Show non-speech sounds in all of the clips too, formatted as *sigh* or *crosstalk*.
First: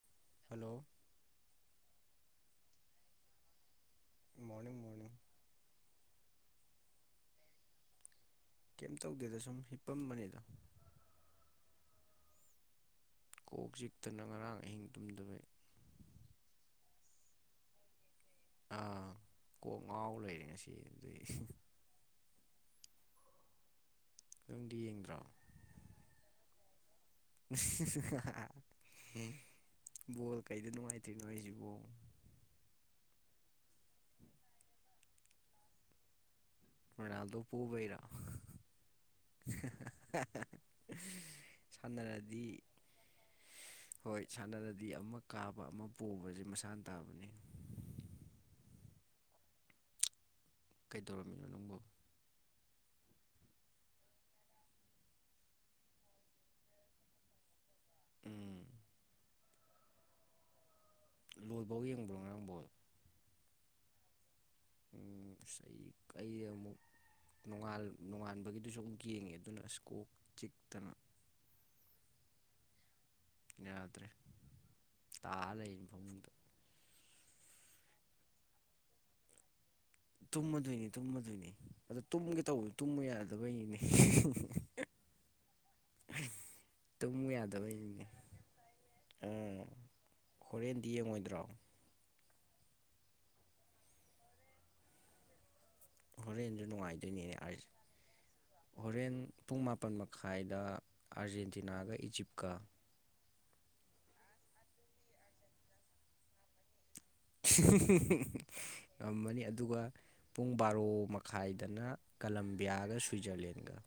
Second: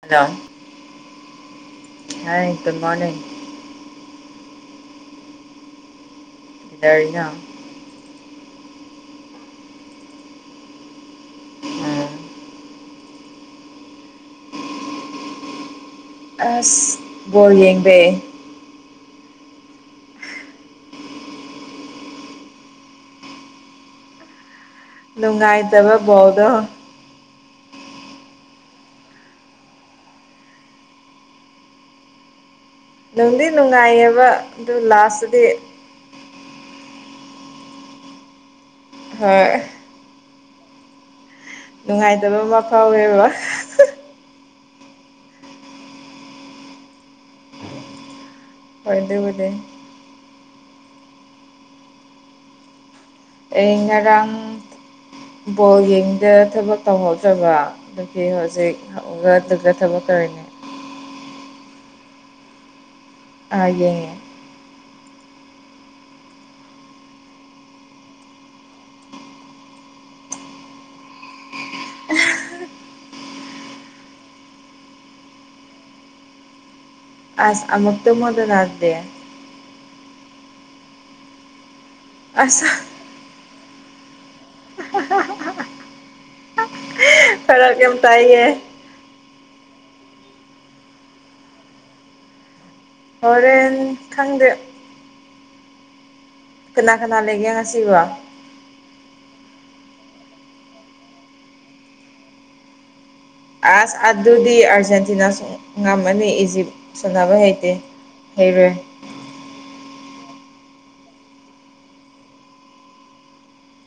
Hello hello ꯍ ꯇ ꯃꯥꯅꯦ ꯃꯣꯔꯅꯤꯡ ꯃꯣꯔꯅꯤꯡ *unintelligible* ꯀꯩꯝ ꯇꯧꯗꯦꯗ ꯁꯨꯝ ꯍꯤꯞꯄꯝꯕꯅꯤꯗ ꯎꯝ ꯀꯣꯛ ꯆꯤꯛꯇꯅ ꯉꯔꯥꯡ ꯑꯍꯤꯡ ꯇꯨꯝꯗꯕꯩ ꯑꯁ ꯕꯣꯜ ꯌꯦꯡꯕꯩ ꯑ ꯀꯣꯛ ꯉꯥꯎ ꯂꯩꯔꯦ ꯉꯁꯤ ꯑꯗꯨꯒꯤ ꯅꯪꯗꯤ ꯌꯦꯡ ꯅꯨꯡꯉꯥꯏꯇꯕ ꯕꯣꯜꯗꯣ ꯕꯣꯜ ꯀꯩꯗ ꯅꯨꯡꯉꯥꯏꯇ꯭ꯔꯤꯅꯣ ꯍꯥꯏꯖꯤꯕꯣ ꯅꯨꯡꯗꯤ ꯅꯨꯡꯉꯥꯏꯌꯦꯕ ꯑꯗꯨ ꯂꯥꯁꯇꯗꯤ ꯔꯣꯅꯥꯜꯗꯣ ꯄꯣꯕꯩꯔꯥ ꯍꯣꯏ ꯅꯨꯡꯉꯥꯏꯇꯕ ꯁꯥꯟꯅꯔꯗꯤ ꯑꯃ ꯐꯥꯎꯋꯦꯕ ꯍꯣꯏ ꯁꯥꯟꯅꯔꯗꯤ ꯑꯃ ꯀꯥꯕ ꯑꯃ ꯄꯣꯕꯁꯦ ꯃꯁꯥꯅ ꯇꯥꯕꯅꯤ ꯫ ꯍꯣꯏ ꯑꯗꯨꯕꯨꯗꯤ ꯀꯩꯗꯧꯔꯝꯃꯤꯅꯣ ꯅꯪꯕꯨ ꯫ ꯑꯩ ꯉꯔꯥꯡ ꯕꯣꯜ ꯌꯦꯡꯕꯗ ꯊꯕꯛ ꯇꯧꯍꯧꯗꯕ ꯫ ꯑꯗꯨꯒꯤ ꯎꯝ ꯍꯧꯖꯤꯛ ꯍꯧꯒꯠꯄꯒ ꯊꯕꯛꯛ ꯇꯧꯔꯤꯅꯤ ꯫ ꯂꯣꯏꯕꯧ ꯌꯦꯡꯕ꯭ꯔꯣ ꯉꯔꯥꯡ ꯕꯣꯜ ꯫ ꯑꯥ ꯌꯦꯡꯉꯦ ꯑꯁ ꯑꯩ ꯑꯃꯨꯛ ꯅꯣꯉꯥꯟ ꯅꯣꯉꯥꯟꯕꯒꯤꯗꯨꯁꯨ ꯑꯃꯨꯛ ꯌꯦꯡꯉꯦ ꯑꯗꯨꯅ ꯀꯣꯛ ꯆꯤꯛꯇꯅ ꯫ ꯌꯥꯗ꯭ꯔꯦ ꯇꯥ ꯂꯩ ꯐꯃꯨꯡꯗ ꯑꯁ ꯑꯃꯨꯛ ꯇꯨꯝꯃꯣꯗꯅ ꯑꯗꯨꯗꯤ ꯫ ꯇꯨꯝꯃꯗꯣꯏꯅꯤ ꯇꯨꯝꯃꯗꯣꯏꯅꯤ ꯑꯗꯨ ꯇꯨꯝꯒꯦ ꯑꯁ ꯇꯧꯕ ꯇꯨꯝꯃꯨ ꯌꯥꯗꯕꯩꯅꯦ ꯫ *unintelligible* ꯐꯔꯛ ꯌꯥꯝ ꯇꯥꯏꯌꯦ ꯫ ꯎꯝ ꯍꯣꯔꯦꯟꯗꯤ ꯌꯦꯡꯉꯣꯏꯗ꯭ꯔꯣ ꯫ ꯍꯣꯔꯦꯟ ꯈꯪꯗꯦ ꯍꯣꯔꯦꯟꯁꯨ ꯀꯅꯥ ꯀꯅꯥ ꯅꯨꯡꯉꯥꯏꯗꯣꯏꯅꯤꯅꯦ ꯂꯩꯒ ꯑꯩꯁ ꯉꯁꯤꯕꯨ ꯫ ꯍꯣꯔꯦꯟ ꯄꯨꯡ ꯃꯥꯄꯟ ꯃꯈꯥꯏꯗ ꯑꯥꯔꯖꯦꯟꯇꯤꯅꯥꯒ ꯏꯖꯤꯞꯀ ꯫ ꯑꯁ ꯑꯗꯨꯗꯤ ꯑꯔꯖꯦꯟꯇꯤꯅꯥ ꯉꯝꯃꯅꯤ ꯏꯖꯤꯞ ꯁꯥꯟꯅꯕ ꯍꯩꯇꯦ ꯍꯩꯔꯣꯏ ꯫ ꯉꯝꯃꯅꯤ ꯑꯗꯨꯒ ꯄꯨꯡ ꯕꯥꯔꯣ ꯃꯈꯥꯏꯗꯅ ꯀꯂꯝꯕꯤꯌꯥꯒ ꯁ꯭ꯋꯤꯖꯔꯂꯦꯟꯒ ꯫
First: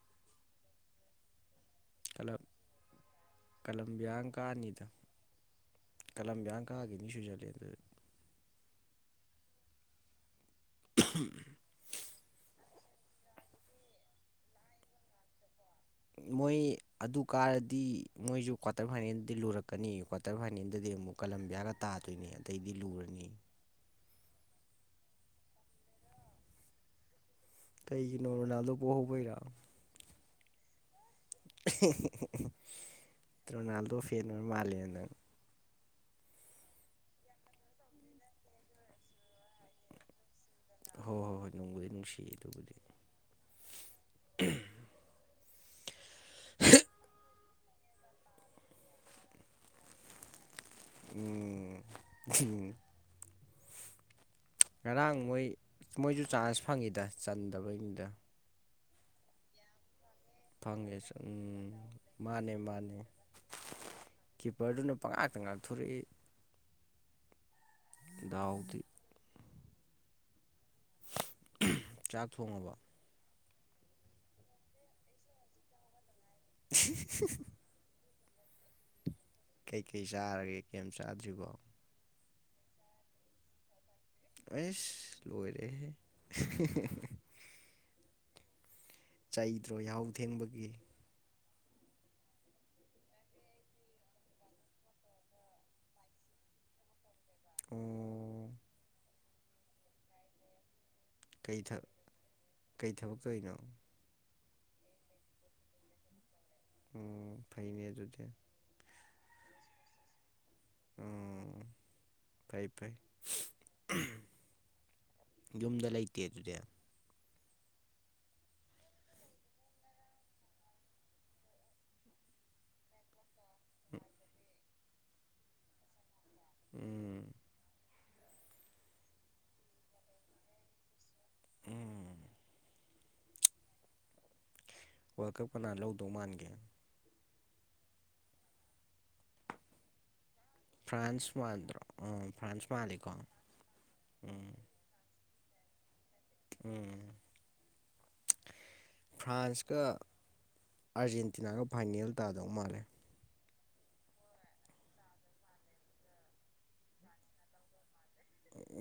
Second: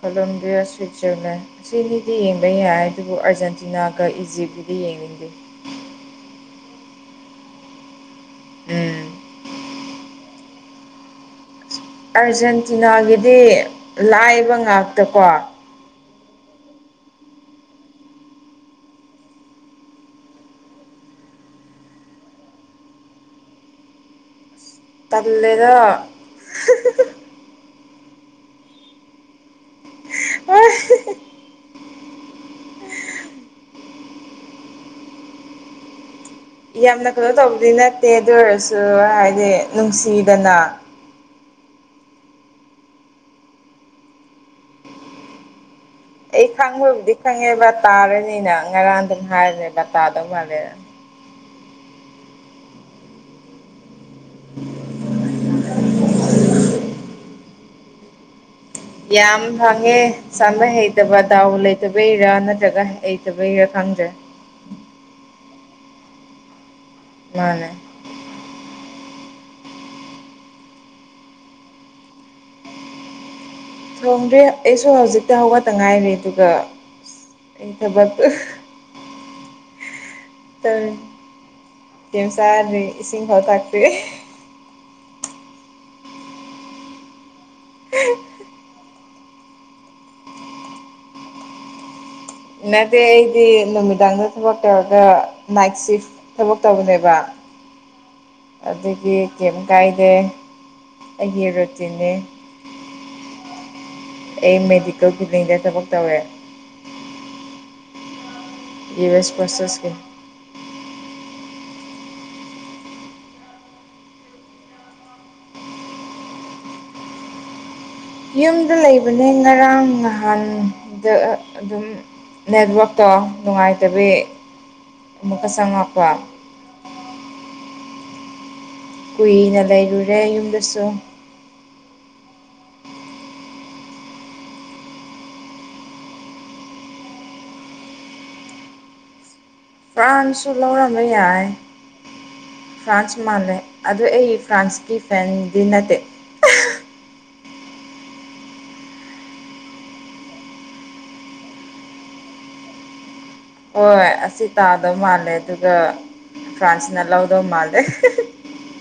ꯀꯂꯣꯕꯤꯌꯥ ꯁ꯭ꯋꯤꯠꯖꯔꯂꯦꯟ ꯑꯁꯤꯅꯤꯗꯤ ꯀꯂꯝ ꯌꯦꯡꯕ ꯌꯥꯏ ꯑꯗꯨꯕꯨ ꯑꯔꯖꯦꯟꯇꯤꯅꯥꯒ ꯀꯂꯝꯕꯤꯌꯥꯅ ꯏꯖꯤꯞꯀꯗꯤ ꯀꯥꯅꯤꯗ ꯌꯦꯡꯅꯤꯡꯗꯦ ꯫ ꯀꯂꯝꯕꯤꯌꯥꯅ ꯀꯥꯒꯤꯅꯤ ꯁꯨꯨꯖꯔꯂꯦꯟꯗꯨꯗꯤ ꯫ ꯎꯝ *unintelligible* ꯑꯥꯔꯖꯦꯟꯇꯤꯅꯥꯒꯤꯗꯤ ꯂꯥꯏꯕ ꯉꯥꯛꯇꯀꯣ ꯫ ꯃꯣꯏ ꯑꯗꯨ ꯀꯥꯔꯗꯤ ꯃꯣꯏꯁꯨ ꯀ꯭ꯋꯥꯇꯔ ꯐꯥꯏꯅꯦꯜꯗꯤ ꯂꯨꯔꯛꯀꯅꯤ ꯀꯋꯥ ꯀ꯭ꯋꯥꯇꯔ ꯐꯥꯏꯅꯦꯜꯗꯗꯤ ꯑꯃꯨꯛ ꯀꯂꯝꯕꯤꯌꯥꯒ ꯇꯥꯗꯣꯏꯅꯦ ꯑꯇꯩꯗꯤ ꯂꯨꯔꯅꯤꯌꯦ ꯫ ꯇꯜꯂꯦꯗ ꯀꯩꯒꯤꯅꯣ ꯔꯣꯅꯥꯜꯗꯣ ꯄꯣꯍꯧꯕꯩꯔꯣ꯫ *unintelligible* ꯔꯣꯅꯥꯜꯗꯣ ꯐꯦꯟ ꯃꯥꯂꯦꯕ ꯅꯪ ꯌꯥꯝꯅ ꯀꯩꯅꯣ ꯇꯧꯕꯗꯤ ꯅꯠꯇꯦ ꯑꯗꯨ ꯑꯣꯏꯔꯁꯨ ꯍꯥꯏꯗꯤ ꯅꯨꯡꯁꯤꯗꯅ ꯫ ꯍꯣꯏ ꯍꯣꯏ ꯍꯣꯏ ꯅꯡꯕꯨꯗꯤ ꯅꯨꯡꯁꯤꯌꯦ ꯑꯗꯨꯕꯨꯗꯤ ꯫ ꯑꯩ ꯈꯪꯕꯕꯨꯗꯤ ꯈꯪꯉꯦꯕ ꯇꯥꯔꯅꯤꯅ ꯉꯔꯥꯡ ꯑꯗꯨꯝ ꯍꯥꯏꯕꯅꯦꯕ ꯇꯥꯗꯧ ꯃꯥꯜꯂꯦꯅ ꯫ ꯎꯝ *inaudible* ꯉꯔꯥꯡ ꯃꯣꯏ ꯃꯣꯏꯁꯨ ꯆꯥꯟꯁ ꯐꯪꯉꯤꯗ ꯆꯟꯗꯕꯩꯅꯤꯗ ꯌꯥꯝ ꯐꯪꯉꯦ ꯁꯥꯟꯅ ꯐꯪꯉꯦ ꯍꯩꯇꯕ ꯗꯥꯎ ꯎꯝ ꯂꯩꯇꯕꯩꯔꯥ ꯃꯥꯅꯦ ꯅꯠꯇ꯭ꯔꯒ ꯃꯥꯅꯦ ꯍꯩꯇꯕꯩꯔꯥ ꯈꯪꯗ꯭ꯔꯦ ꯀꯤꯞꯄꯔꯗꯨꯅ ꯄꯉꯥꯛꯇ ꯉꯥꯛꯊꯣꯔꯛꯏ ꯃꯥꯅꯦ ꯗꯥꯎꯗꯤ ꯆꯥꯛ ꯊꯣꯡꯉꯕꯣ ꯂꯣꯡꯗ꯭ꯔꯦ ꯑꯩꯁꯨ ꯍꯧꯖꯤꯛꯇꯤ ꯍꯧꯒꯠꯇ ꯉꯥꯏꯔꯤ ꯑꯗꯨꯒ *unintelligible* ꯑꯩ ꯊꯕꯛ ꯀꯩꯀꯩ ꯆꯥꯔꯒꯦ ꯀꯔꯝ ꯆꯥꯗ꯭ꯔꯤꯕꯣ ꯀꯦꯝꯁꯥ ꯏꯁꯤꯡꯤꯡ ꯍꯠꯥꯛꯇꯦ ꯑ ꯂꯣꯏꯔ ꯍꯦ *unintelligible* ꯆꯩꯗ꯭ꯔꯣ ꯌꯥꯍꯧ ꯊꯦꯡꯕꯒꯤ ꯅꯗꯦ ꯑꯩꯗꯤ ꯅꯨꯃꯤꯗꯥꯡꯗ ꯊꯕꯛ ꯇꯧꯔꯒ ꯅꯥꯏꯠ ꯁꯤꯐ ꯊꯕꯛ ꯇꯧꯕꯅꯦꯕ ꯑꯣ ꯑꯗꯨꯗꯒꯤ ꯀꯦꯝ ꯀꯥꯏꯗꯦ ꯑꯩꯒꯤ ꯀꯩ ꯊ ꯔꯨꯇꯤꯦ ꯀꯩ ꯊꯕꯛꯇꯔꯤꯅꯣ ꯑꯩ ꯃꯦꯗꯤꯀꯦꯜ ꯀ꯭ꯂꯤꯅꯤꯛꯗ ꯊꯕꯛ ꯇꯧꯋꯦ ꯑꯣ ꯐꯩꯅꯦ ꯑꯗꯨꯗꯤ ꯌꯨ ꯑꯦꯁ ꯄꯔꯁꯦꯁꯀꯤ ꯑꯣ ꯐꯥꯏ ꯐꯥꯏ ꯌꯨꯝꯗ ꯂꯩꯇꯦ ꯑꯗꯨꯗꯤ ꯌꯨꯝꯗ ꯂꯩꯕꯅꯦ ꯉꯔꯥꯡ ꯅꯍꯥꯟꯗ ꯑꯗꯨꯝ ꯅꯦꯠꯋꯥꯛꯛꯇꯣ ꯅꯨꯡꯉꯥꯏꯇꯕꯤ ꯑꯃꯨꯛꯀ ꯆꯪꯉꯛꯄ ꯎꯝ ꯀꯨꯏꯅ ꯂꯩꯔꯨꯔꯦ ꯌꯨꯝꯗꯁꯨ ꯎꯝ ꯋꯥꯔꯜ ꯀꯞ ꯀꯅꯥ ꯂꯧꯗꯧ ꯃꯥꯟꯒꯦ ꯐ꯭ꯔꯥꯟꯁꯁꯨ ꯂꯧꯔꯝꯕ ꯐ꯭ꯔꯥꯟꯁ ꯌꯥꯏ ꯃꯥꯟꯗ꯭ꯔꯣ ꯎꯝ ꯃꯥꯜꯂꯤꯀꯣ ꯐ꯭ꯔꯥꯟꯁ ꯃꯥꯜꯂꯦ ꯑꯗꯨ ꯑꯩ ꯎꯝ ꯐ꯭ꯔꯥꯟꯁꯀꯤ ꯆꯗꯤ ꯅꯠꯇ ꯎꯝ ꯐ꯭ꯔꯥꯟꯁꯀ ꯑꯥꯔꯖꯦꯟꯇꯤꯅꯥꯒ ꯐꯥꯏꯅꯦꯜ ꯇꯥꯗꯧ ꯃꯥꯜꯂꯦ ꯍꯣꯏ ꯑꯁꯤ ꯇꯥꯗꯧ ꯃꯥꯜꯂꯦ ꯑꯗꯨꯒ ꯐ꯭ꯔꯥꯟꯁꯅ ꯂꯧꯗꯧ ꯃꯥꯜꯂꯦ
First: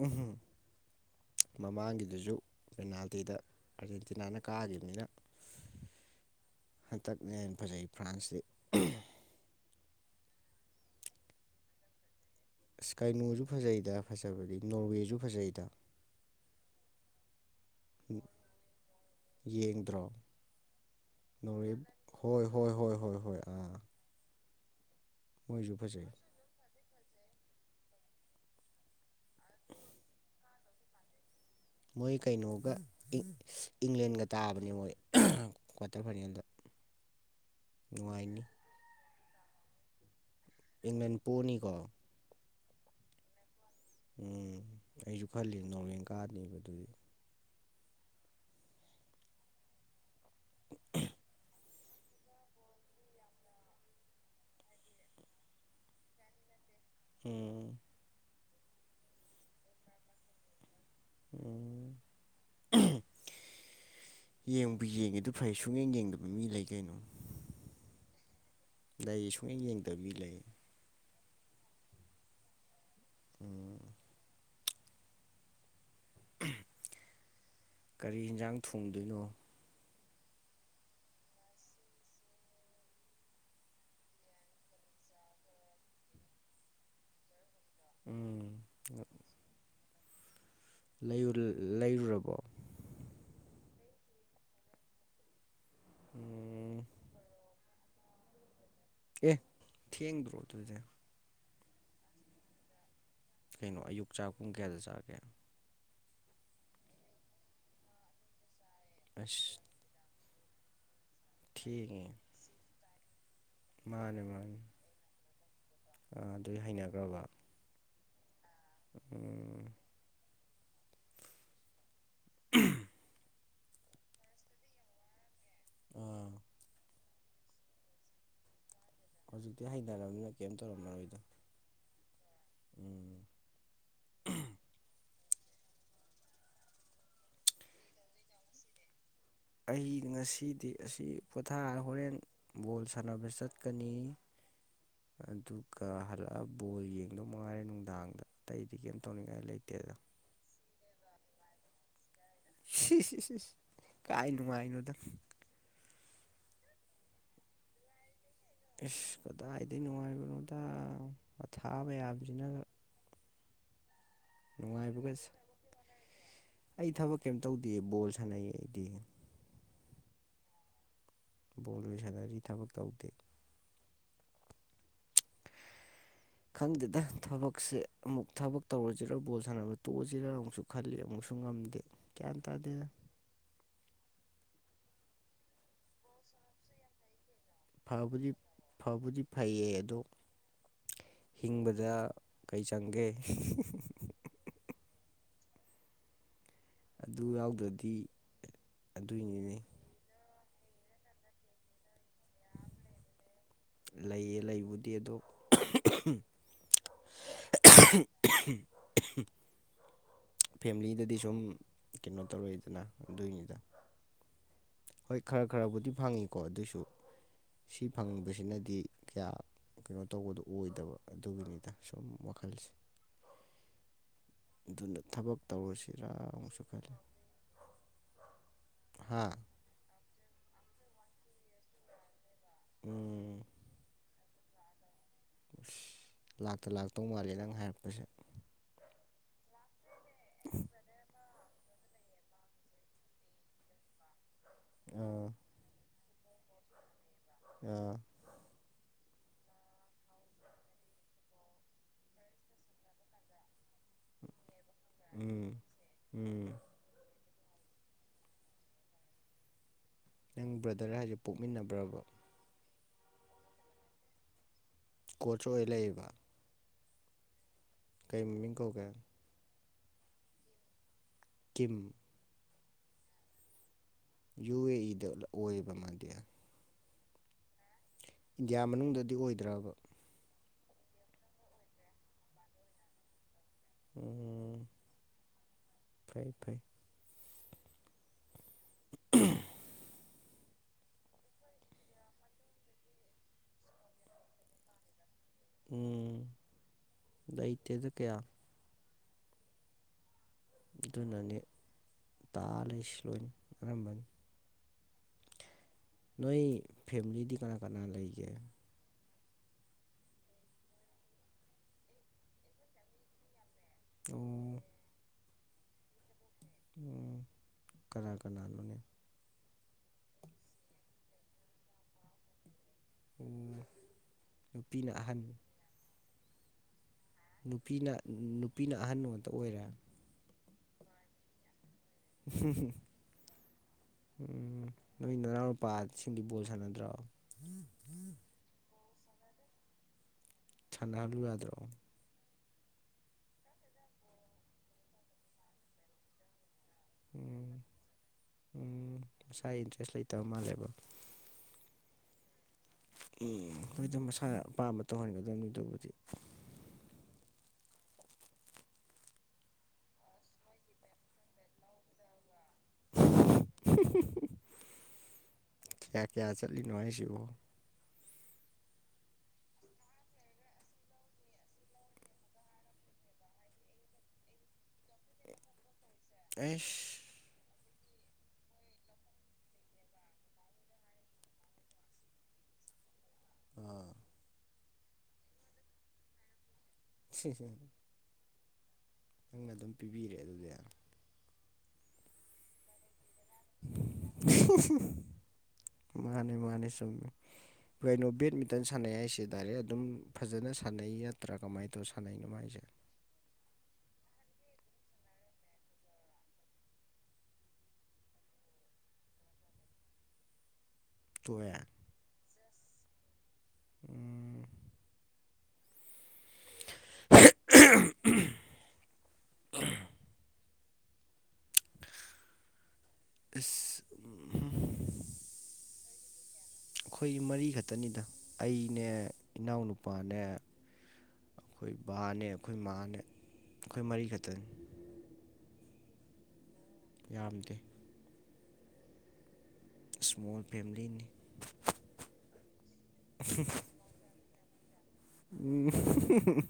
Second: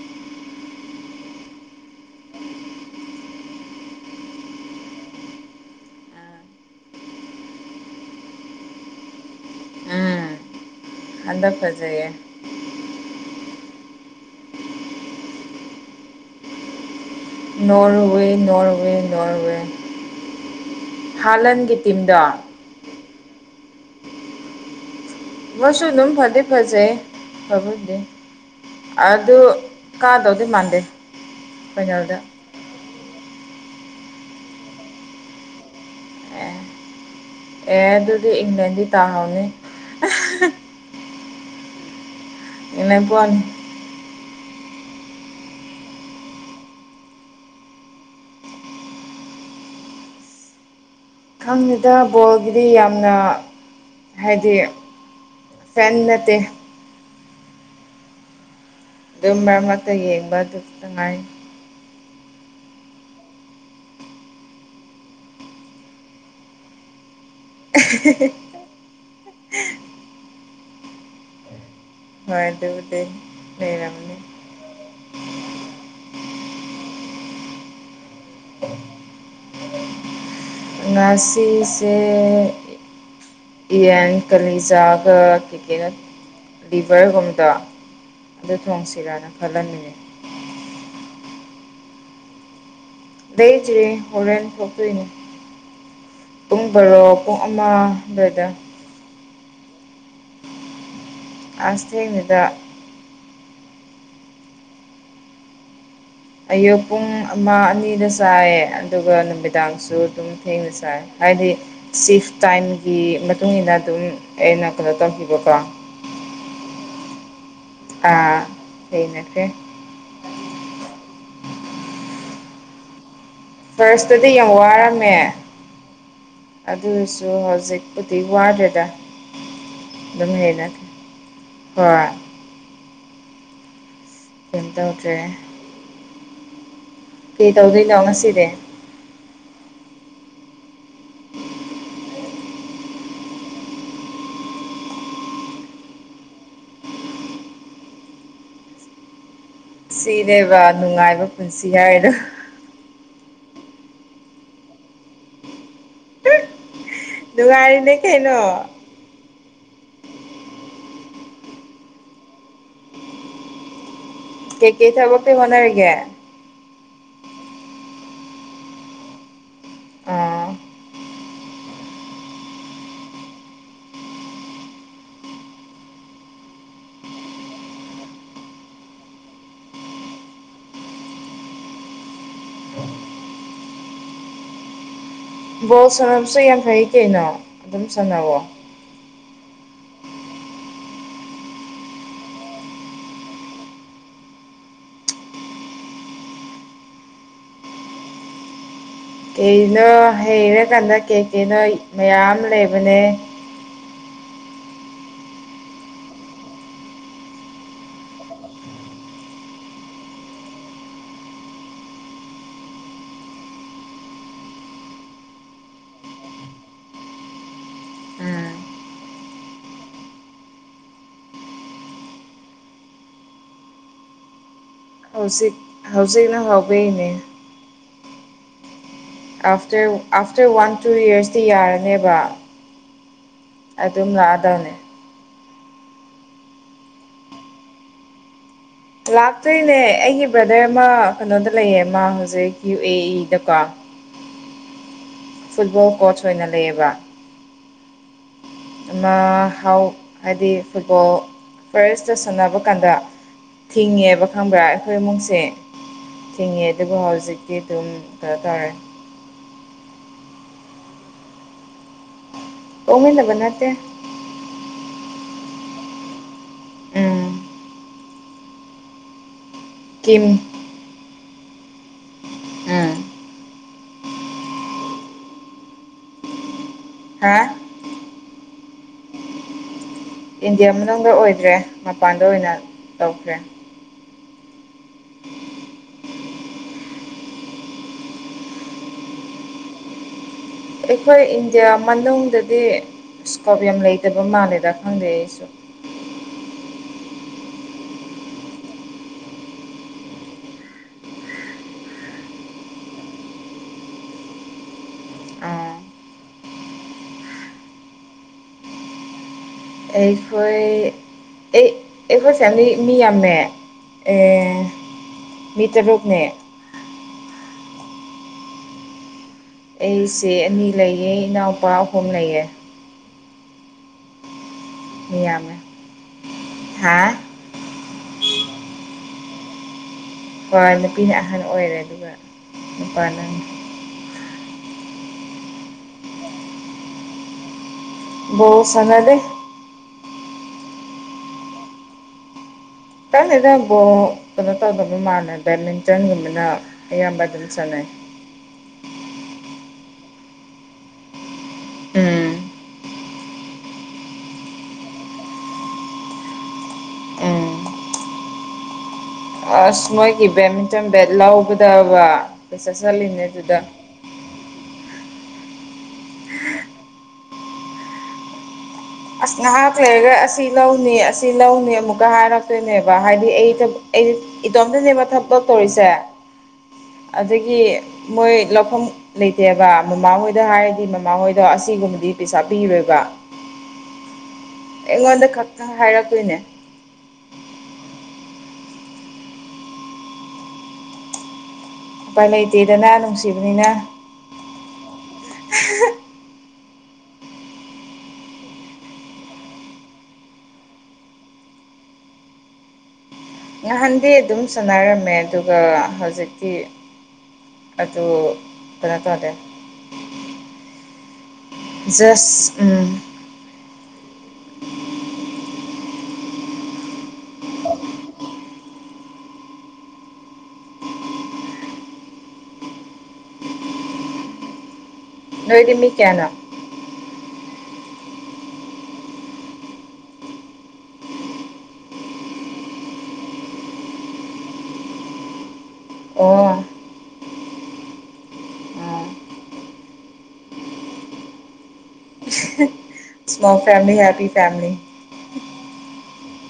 ꯎꯍꯨꯝ ꯃꯃꯥꯡꯒꯤꯗꯨꯁꯨ ꯄꯦꯅꯥꯜꯇꯤꯗ ꯑꯥꯔꯖꯦꯟꯇꯤꯅꯥꯅ ꯀꯥꯒꯤꯈꯤꯕꯅꯤꯅ ꯑ ꯍꯟꯇꯛꯅꯦ ꯑꯅ ꯐꯖꯩ ꯐ꯭ꯔꯥꯟꯁꯇ ꯑꯗ ꯄꯖꯦ ꯁ꯭ꯀꯥꯏꯅꯣꯁꯨ ꯐꯖꯩꯗ ꯐꯖꯕꯗꯤ ꯅꯣꯔꯋꯦꯁꯨ ꯐꯖꯩꯗ ꯅꯣꯔꯋꯦ ꯅꯣꯔꯋꯦ ꯅꯣꯔꯋꯦ ꯌꯦꯡꯗ꯭ꯔꯣ ꯅ ꯍꯥꯂꯟꯒꯤ ꯇꯤꯝꯗꯣ ꯍꯣꯏꯣꯏ ꯍꯣꯏ ꯍꯣꯏ ꯍꯣꯏ ꯍꯣꯏ ꯑꯥ ꯃꯣꯏꯁꯨ ꯋꯥꯁꯨ ꯑꯗꯨꯝ ꯐꯖꯩ ꯐꯗꯤ ꯐꯖꯩ ꯐꯕꯗꯤ ꯑꯗꯨ ꯀꯥꯗꯧꯗꯤ ꯃꯥꯟꯗꯦ ꯃꯣꯏ ꯐꯥꯏꯅꯦꯜꯗ ꯀꯩꯅꯣꯒ ꯏꯪꯂꯦꯟꯒ ꯇꯥꯕꯅꯦ ꯃꯣꯏ ꯀ꯭ꯋꯥꯇꯔ ꯐꯥꯏꯅꯦꯜꯗ ꯑꯦ ꯑꯗꯨꯗꯤ ꯅꯨꯡꯉꯥꯏꯅꯤ ꯏꯪꯂꯦꯟꯗꯤ ꯇꯥꯍꯥꯎꯅꯤ ꯏꯪꯂꯦꯟ ꯄꯣꯅꯤꯀꯣ ꯏꯩꯅ ꯐꯣꯅꯤ ꯎꯝ ꯑꯩꯁꯨ ꯈꯜꯂꯤ ꯅꯣꯡꯂꯦꯟ ꯀꯥꯅꯦꯕ ꯑꯗꯨꯗꯤ ꯍꯥꯟꯅꯗ ꯕꯣꯜꯒꯤꯗꯤ ꯌꯥꯝꯅ ꯍꯥꯏꯗꯤ ꯇꯟꯅꯗ ꯎꯝ ꯑꯗꯨꯝ ꯃꯔꯝ ꯑꯃꯇ ꯌꯦꯡꯕ ꯑꯗꯨꯇꯉꯥꯏ ꯎ ꯌꯦꯡꯕꯨ ꯌꯦꯡꯉꯦ ꯑꯗꯨ ꯐꯩ ꯁꯨꯡꯌꯦꯡ ꯌꯦꯡꯗꯕ ꯃꯤ ꯂꯩ ꯀꯩꯅꯣ *unintelligible* ꯂꯩ ꯁꯨꯡꯅ ꯌꯦꯡꯗꯕꯤ ꯂꯩ ꯍ ꯑꯗꯨꯕꯨꯗꯤ ꯎꯝ ꯂꯩꯔꯝꯅꯤ ꯀꯔꯤ ꯌꯦꯟꯖꯥꯡ ꯊꯣꯡꯗꯣꯏꯅꯣ ꯉꯅꯥꯁꯤꯁ ꯏ ꯑꯦꯟ ꯀꯂꯤꯖꯥꯒ ꯀꯦꯀꯦꯅ ꯂꯤꯚꯔꯒꯣꯨꯝꯗ ꯑꯗꯨ ꯎꯝ ꯊꯣꯡꯁꯤꯔꯅ ꯈꯜꯍꯟꯅꯤꯡꯅꯦ ꯂꯩꯔꯨ ꯂꯩꯔꯨꯔꯕꯣ ꯂꯩꯩ ꯆꯔꯤ ꯍꯣꯔꯦꯟ ꯊꯄꯣꯏꯅꯤ ꯎꯝ ꯄꯨꯡ ꯕꯔꯣ ꯄꯨꯡ ꯑꯃ ꯑꯗꯨꯋꯥꯏꯗ ꯀ ꯊꯦꯡꯗ꯭ꯔꯣꯇꯨꯖ ꯑꯁ ꯊꯦꯡꯅꯤꯗ ꯀꯩꯅꯣ ꯑꯌꯨꯛ ꯆꯥꯛ ꯀꯨꯝ ꯀꯌꯥꯗ ꯆꯥꯒꯦ ꯑꯌꯨꯛ ꯄꯨꯡ ꯑꯃ ꯑꯅꯤꯗ ꯆꯥꯏ ꯑꯗꯨꯒ ꯑꯁ ꯅꯨꯃꯤꯗꯥꯡꯁꯨ ꯑꯗꯨꯝ ꯊꯦꯡꯅ ꯆꯥꯏ ꯍꯥꯏꯗꯤ ꯊꯦꯡꯉꯦ ꯁꯤꯐ ꯇꯥꯏꯝꯒꯤ ꯃꯇꯨꯡ ꯏꯟꯅ ꯑꯗꯨꯝ ꯑꯩꯅ ꯀꯩꯅꯣ ꯇꯧꯈꯤꯕꯀꯣ ꯑꯗꯨꯒꯤ ꯍꯩꯅꯈ꯭ꯔꯕ ꯑ ꯀꯩꯅꯠꯇꯦ ꯎꯝ *unintelligible* ꯐꯥꯔꯁꯇꯗꯤ ꯌꯥꯝ ꯋꯥꯔꯝꯃꯦ ꯑꯥ ꯑꯗꯨꯁꯨ ꯍꯧꯖꯤꯛꯄꯨꯗꯤ ꯋꯥꯗꯦꯗ ꯍꯧꯖꯤꯛꯇꯤ ꯍꯩꯅꯔꯕꯅꯤꯅ ꯀꯩꯝ ꯇꯧꯔꯝꯃꯔꯣꯏꯗꯣ ꯍ ꯎꯝ ꯑꯦꯇꯧꯗ꯭ꯔꯦ ꯀꯩ ꯇꯧꯗꯣꯏ ꯂꯣꯑꯣ ꯉ ꯁꯤꯅꯦ ꯑꯩ ꯉꯁꯤꯗꯤ ꯑꯁꯤ ꯄꯣꯊꯥ ꯍꯣꯔꯦꯟ ꯕꯣꯜ ꯁꯥꯟꯅꯕ ꯆꯠꯀꯅꯤ *inaudible* ꯑꯗꯨꯒ ꯍꯜꯂꯛꯑ ꯕꯣꯜ ꯌꯦꯡꯗꯧ ꯃꯉꯥꯏꯔꯦ ꯅꯨꯡꯗꯥꯡꯗ ꯑꯇꯩꯗꯤ ꯀꯩꯝ ꯇꯧꯅꯤꯡꯉꯥꯏ ꯂꯩꯇꯦꯗ ꯁꯤꯅꯦꯕ ꯅꯨꯡꯉꯥꯏꯕ ꯄꯨꯟꯁꯤ ꯍꯥꯏꯗꯣ ꯁꯤ ꯁꯤ ꯀꯥꯏ ꯅꯨꯡꯉꯥꯏꯅꯣꯗꯪ ꯅꯨꯡꯉꯔꯤ ꯅ ꯀꯦꯩꯅ ꯏꯁꯁ ꯀꯗꯥꯏꯗ ꯅꯨꯡꯉꯥꯏꯔꯤꯕꯅꯣꯗ ꯑꯊꯥꯕ ꯌꯥꯕꯁꯤꯅ *inaudible* ꯀꯩꯀꯩ ꯅꯨꯡꯉꯥꯏꯕꯒꯦꯁ ꯊꯕꯛꯇꯤ ꯍꯣꯠꯅꯔꯤꯒꯦ ꯑꯩ ꯊꯕꯛ ꯀꯩꯝ ꯇꯧꯗꯦ ꯕꯣꯜ ꯁꯥꯟꯅꯩ ꯑꯩꯗꯤ ꯑ ꯕꯣꯜ ꯂꯣꯏꯁꯥꯟꯅꯔꯤ ꯊꯕꯛ ꯇꯧꯗꯦ ꯈꯪꯗꯦꯗ ꯊꯕꯛꯁꯦ ꯑꯃꯨꯛ ꯊꯕꯛ ꯇꯧꯔꯁꯤꯔꯥ ꯕꯣꯜ ꯁꯥꯟꯅꯕ ꯇꯣꯛꯑꯁꯤꯔꯥ ꯑꯃꯨꯛꯁꯨ ꯈꯜꯂꯤ ꯑꯃꯨꯛꯁꯨ ꯉꯝꯗꯦ ꯀꯒ꯭ꯌꯥꯟ ꯇꯥꯗꯦꯅ ꯕꯣꯜ ꯁꯅꯕꯁꯨ ꯌꯥꯝ ꯐꯩ ꯀꯩꯅꫭ꯫ ꯐꯕꯅꯤ꯫ ꯐꯕꯨꯗꯤ ꯐꯩꯌꯦ ꯑꯗꯣ ꯍꯤꯡꯕꯗ ꯀꯩ ꯆꯪꯒꯦ꯫ ꯑꯗꯨ ꯌꯥꯎꯗ꯭ꯔꯗꯤ ꯑꯗꯨꯏꯅꯤꯅꯦ ꯀꯩꯅꯣ ꯍꯩꯔꯀꯥꯟꯗ ꯀꯦꯛ ꯀꯩꯅꯣ ꯃꯌꯥꯝ ꯂꯩꯕꯅꯦ꯫ ꯂꯩꯌꯦ ꯂꯩꯕꯨꯗꯤ ꯑꯗꯣ *unintelligible* ꯐꯦꯝꯂꯤꯗꯗꯤ ꯁꯨꯝ ꯀꯩꯅꯣ ꯇꯧꯔꯛꯏꯗꯅ ꯑꯗꯨꯒꯤꯅꯤꯗ꯫ ꯍꯣꯏ ꯈꯔ ꯈꯔꯕꯨꯗꯤ ꯐꯪꯉꯤꯀꯣ ꯑꯗꯨꯏꯁꯨ ꯁꯤ ꯐꯪꯕꯁꯤꯅꯗꯤ ꯀꯌꯥ ꯀꯩꯅꯣ ꯇꯧꯕꯗꯨ ꯑꯣꯏꯗꯕ ꯑꯗꯨꯒꯤꯅꯤꯗ ꯁꯨꯝ ꯋꯥꯈꯜꯁꯦ꯫ ꯑꯗꯨꯅ ꯊꯕꯛ ꯍꯧꯖꯤꯛ ꯇꯧꯔꯁꯤꯔ ꯍꯧꯖꯤꯛꯅ ꯑꯃꯨꯛꯁꯨ ꯈꯜꯂꯤ ꯍꯧꯕꯩꯅꯦ ꯍꯥ꯫ ꯑꯥꯐꯇꯔ ꯑꯥꯐꯇꯔ ꯋꯥꯟ ꯇꯨ ꯌꯔꯁꯇꯤ ꯌꯥꯔꯅꯦꯕ꯫ ꯎꯝ ꯑꯗꯨꯝ ꯂꯛꯑꯗꯧꯅꯦ꯫ ꯁ ꯂꯥꯛꯇ ꯂꯥꯛꯇꯧ ꯃꯥꯜꯂꯦ ꯅꯪ ꯍꯥꯏꯔꯛꯄꯁꯦ꯫ ꯂꯥꯛꯇꯣꯏꯅꯦ ꯑꯩꯒꯤ ꯕ꯭ꯔꯗꯔ ꯑꯃ ꯀꯩꯅꯣꯗ ꯂꯩꯌꯦ ꯃꯥ ꯍꯧꯖꯤꯛ ꯌꯨ ꯑꯦ ꯏ ꯗꯀꯣ꯫ ꯑꯣ꯫ ꯐꯨꯠꯕꯣꯜ ꯀꯣꯆ ꯑꯣꯏꯅ ꯂꯩꯌꯦꯕ꯫ ꯑꯥ꯫ ꯑꯃ ꯍꯥꯎ ꯍꯥꯏꯗꯤ ꯐꯨꯠꯕꯣꯜ ꯐꯥꯔꯦꯁꯇ ꯁꯥꯟꯅꯕ ꯀꯥꯟꯗ ꯊꯤꯡꯉꯦꯕ ꯈꯪꯕ꯭ꯔꯥ ꯑꯩꯈꯣꯏ ꯏꯃꯨꯡꯁꯦ ꯎꯝ ꯎꯝ ꯊꯤꯡꯉꯦ꯫ ꯗꫭꯀꫭ ꯍꯥꯎꯖꯤꯛꯇꯤ ꯑꯗꯨꯝ ꯀꯩꯅꯣ ꯇꯥꯔꯦ꯫ ꯅꯪ ꯕ꯭ꯔꯗꯔ ꯍꯥꯏꯁꯦ ꯄꯣꯛꯃꯤꯟꯅꯕ꯭ꯔꯥꯕ꯫ ꯄꯣꯛꯃꯤꯟꯅꯕ ꯅꯠꯇꯦ꯫ ꯀꯣꯆ ꯑꯣꯏ ꯂꯩꯌꯦꯕ꯫ ꯎꯝ꯫ ꯀꯩ ꯃꯃꯤꯡ ꯀꯧꯒꯦ꯫ ꯀꯤꯝ꯫ ꯀꯤꯝ꯫ ꯎꯝ꯫ ꯌꯨ ꯑꯦ ꯏ ꯗ ꯑꯣꯏꯕ ꯃꯗꯤ꯫ ꯍꯥ꯫ ꯏꯟꯗꯤꯌꯥ ꯃꯅꯨꯡꯗꯗꯤ ꯑꯣꯏꯗ꯭ꯔꯥꯕ꯫ ꯏꯟꯗꯤꯌꯥ ꯃꯅꯨꯡꯗ ꯑꯣꯏꯗ꯭ꯔꯦ ꯃꯄꯥꯟꯗ ꯑꯣꯏꯅ ꯇꯧꯈ꯭ꯔꯦ꯫ ꯎꯝ꯫ ꯐꯩ ꯐꯩ꯫ *unintelligible* ꯑꯩꯈꯣꯏ ꯏꯟꯗꯤꯌꯥ ꯃꯅꯨꯡꯗꯗꯤ ꯏꯁꯀꯣꯄ ꯌꯥꯝ ꯂꯩꯇꯕ ꯃꯥꯜꯂꯦꯗ ꯈꯪꯗꯦ ꯑꯩꯁꯨ꯫ ꯎꯝ ꯂꯩꯇꯦꯗ ꯀꯌꯥ꯫ ꯑꯗꯨꯅꯅꯦ ꯇꯥ ꯂꯩꯁꯤ ꯂꯣꯏꯅ ꯑꯅꯥꯝꯕꯅ꯫ ꯑꯥ ꯅꯣꯏ ꯐꯦꯃꯤꯂꯤꯗꯤ ꯀꯅꯥ-ꯀꯅꯥ ꯂꯩꯒꯦ꯫ ꯑꯩꯈꯣꯏ ꯑꯩ ꯑꯩꯈꯣꯏ ꯐꯦꯃꯤꯂꯤ ꯃꯤ ꯌꯥꯝꯃꯦ꯫ ꯑꯣ ꯑꯦ ꯃꯤ ꯇꯔꯨꯛꯅꯦ꯫ ꯎꯝ ꯀꯅꯥ ꯀꯅꯥꯅꯣꯅꯦ꯫ ꯑꯩ ꯆꯦ ꯑꯅꯤ ꯂꯩꯌꯦ ꯏꯅꯥꯎꯄꯥ ꯑꯍꯨꯝ ꯂꯩꯌꯦ꯫ *unintelligible* ꯅꯨꯄꯤꯅ ꯑ *unintelligible* ꯅꯨꯄꯤꯅ ꯅꯨꯄꯤꯅ ꯑꯍꯟ ꯉꯛꯇ ꯑꯣꯏꯔꯦ꯫ ꯍꯣꯏ ꯅꯨꯄꯤꯅ ꯑꯍꯟ ꯑꯣꯏꯔꯦ ꯑꯗꯨꯒ ꯅꯨꯄꯥꯅꯪ ꯎꯝ ꯅꯣꯏ ꯅꯅꯥꯎ ꯅꯨꯄꯥꯁꯤꯡꯗꯤ ꯕꯣꯜ ꯁꯥꯟꯅꯗ꯭ꯔꯣ꯫ ꯕꯣꯜ ꯁꯟꯅꯗꯦ ꯁꯥꯟꯅꯍꯜꯂꯨ ꯌꯥꯗ꯭ꯔꯣ ꯎꯝ *unintelligible* ꯎꯝ ꯃꯁꯥꯒꯤ ꯏꯟꯇꯔꯦꯁ ꯂꯩꯇꯕ ꯃꯥꯜꯂꯦꯕ ꯎꯝ ꯎꯝ ꯍꯣꯏꯗ ꯃꯁꯥꯅ ꯑꯄꯥꯝꯕ ꯇꯧꯍꯟꯒꯗꯕꯅꯤꯗ ꯑꯗꯨꯕꯨꯗꯤ ꯎꯝ ꯑꯁ ꯃꯣꯏꯒꯤ ꯕꯦꯠꯃꯤꯟꯇꯟ ꯕꯦꯠ ꯂꯧꯒꯗꯕ ꯄꯩꯁꯥ ꯆꯠꯂꯤꯅꯦ ꯑꯗꯨꯗ *inaudible* ꯀꯌꯥ ꯀꯌꯥ ꯆꯠꯂꯤꯅꯣ ꯍꯥꯏꯁꯤꯕꯣ ꯑꯁ ꯉꯥꯏꯍꯥꯛ ꯂꯩꯔꯒ ꯑꯁꯤ ꯂꯧꯅꯤ ꯑꯁꯤ ꯂꯧꯅꯤ ꯑꯃꯨꯛꯀ ꯍꯥꯏꯔꯛꯇꯣꯏꯅꯦꯕ ꯍꯥꯏꯗꯤ ꯑꯩ ꯑꯩ ꯏꯇꯣꯝꯇꯅꯦꯕ ꯊꯕꯛ ꯇꯧꯔꯤꯁꯦ ꯑꯩꯁ ꯑꯗꯨꯒꯤ ꯃꯣꯏ ꯂꯧꯐꯝ ꯂꯩꯇꯦꯕ ꯃꯃꯥꯍꯣꯏꯗ ꯍꯥꯏꯔꯗꯤ ꯃꯃꯥꯍꯣꯏꯗꯣ ꯑꯁꯤꯒꯨꯝꯕꯗꯤ ꯄꯩꯁꯥ ꯄꯤꯔꯣꯏꯕ ꯎꯝ ꯑꯩꯉꯣꯟꯗ ꯈꯛꯇꯪ ꯍꯥꯏꯔꯛꯇꯣꯏꯅꯦ ꯁꯤ ꯅꯪꯅ ꯑꯗꯨꯝ ꯄꯤꯕꯤꯔꯦ ꯑꯗꯨꯗꯤ ꯎꯄꯥꯏ ꯂꯩꯇꯦꯗꯅ ꯅꯨꯡꯁꯤꯕꯅꯤꯅ ꯃꯥꯅꯤ ꯃꯥꯅꯤ ꯆꯨꯝꯃꯤ ꯀꯩꯅꯣ ꯕꯦꯠꯃꯤꯟꯇꯟ ꯁꯥꯟꯅꯩ ꯍꯥꯏꯁꯦ ꯗꯥꯏꯔꯦꯛ ꯑꯗꯨꯝ ꯐꯖꯅ ꯁꯥꯟꯅꯩ ꯅꯠꯇ꯭ꯔꯥ ꯀꯃꯥꯏꯅ ꯇꯧ ꯁꯥꯟꯅꯩꯅꯣ ꯃꯥꯏꯁꯦ ꯉꯍꯥꯟꯗꯤ ꯑꯗꯨꯝ ꯁꯥꯟꯅꯔꯝꯃꯦ ꯑꯗꯨꯒ ꯍꯧꯖꯤꯛꯇꯤ ꯑꯗꯨ ꯀꯅꯣ ꯇꯧꯗꯦ ꯇꯣꯛꯑꯦ ꯖꯁ ꯎꯝ ꯎꯝ ꯑ ꯏꯁ ꯅꯣꯏꯗꯤ ꯃꯤ ꯀꯌꯥꯅꯣ ꯑꯩꯈꯣꯏꯒꯤ ꯃꯔꯤꯈꯛꯇꯅꯤꯗ ꯑꯩꯅꯦ ꯏꯅꯥꯎꯅꯄꯥꯅꯦ ꯑꯩꯈꯣꯏ ꯕꯥꯅꯦ ꯑꯩꯈꯣꯏ ꯃꯥꯅꯦ ꯑꯩꯈꯣꯏ ꯃꯔꯤꯈꯛꯇꯅꯤ ꯑꯣ ꯌꯥꯝꯗꯦ ꯎꯝ ꯏꯁꯃꯣꯜ ꯐꯦꯃꯤꯂꯤꯅꯤ ꯁꯃꯣꯜ ꯐꯦꯝꯂꯤ ꯍꯦꯞꯄꯤ ꯐꯝꯂꯤ ꯎꯝ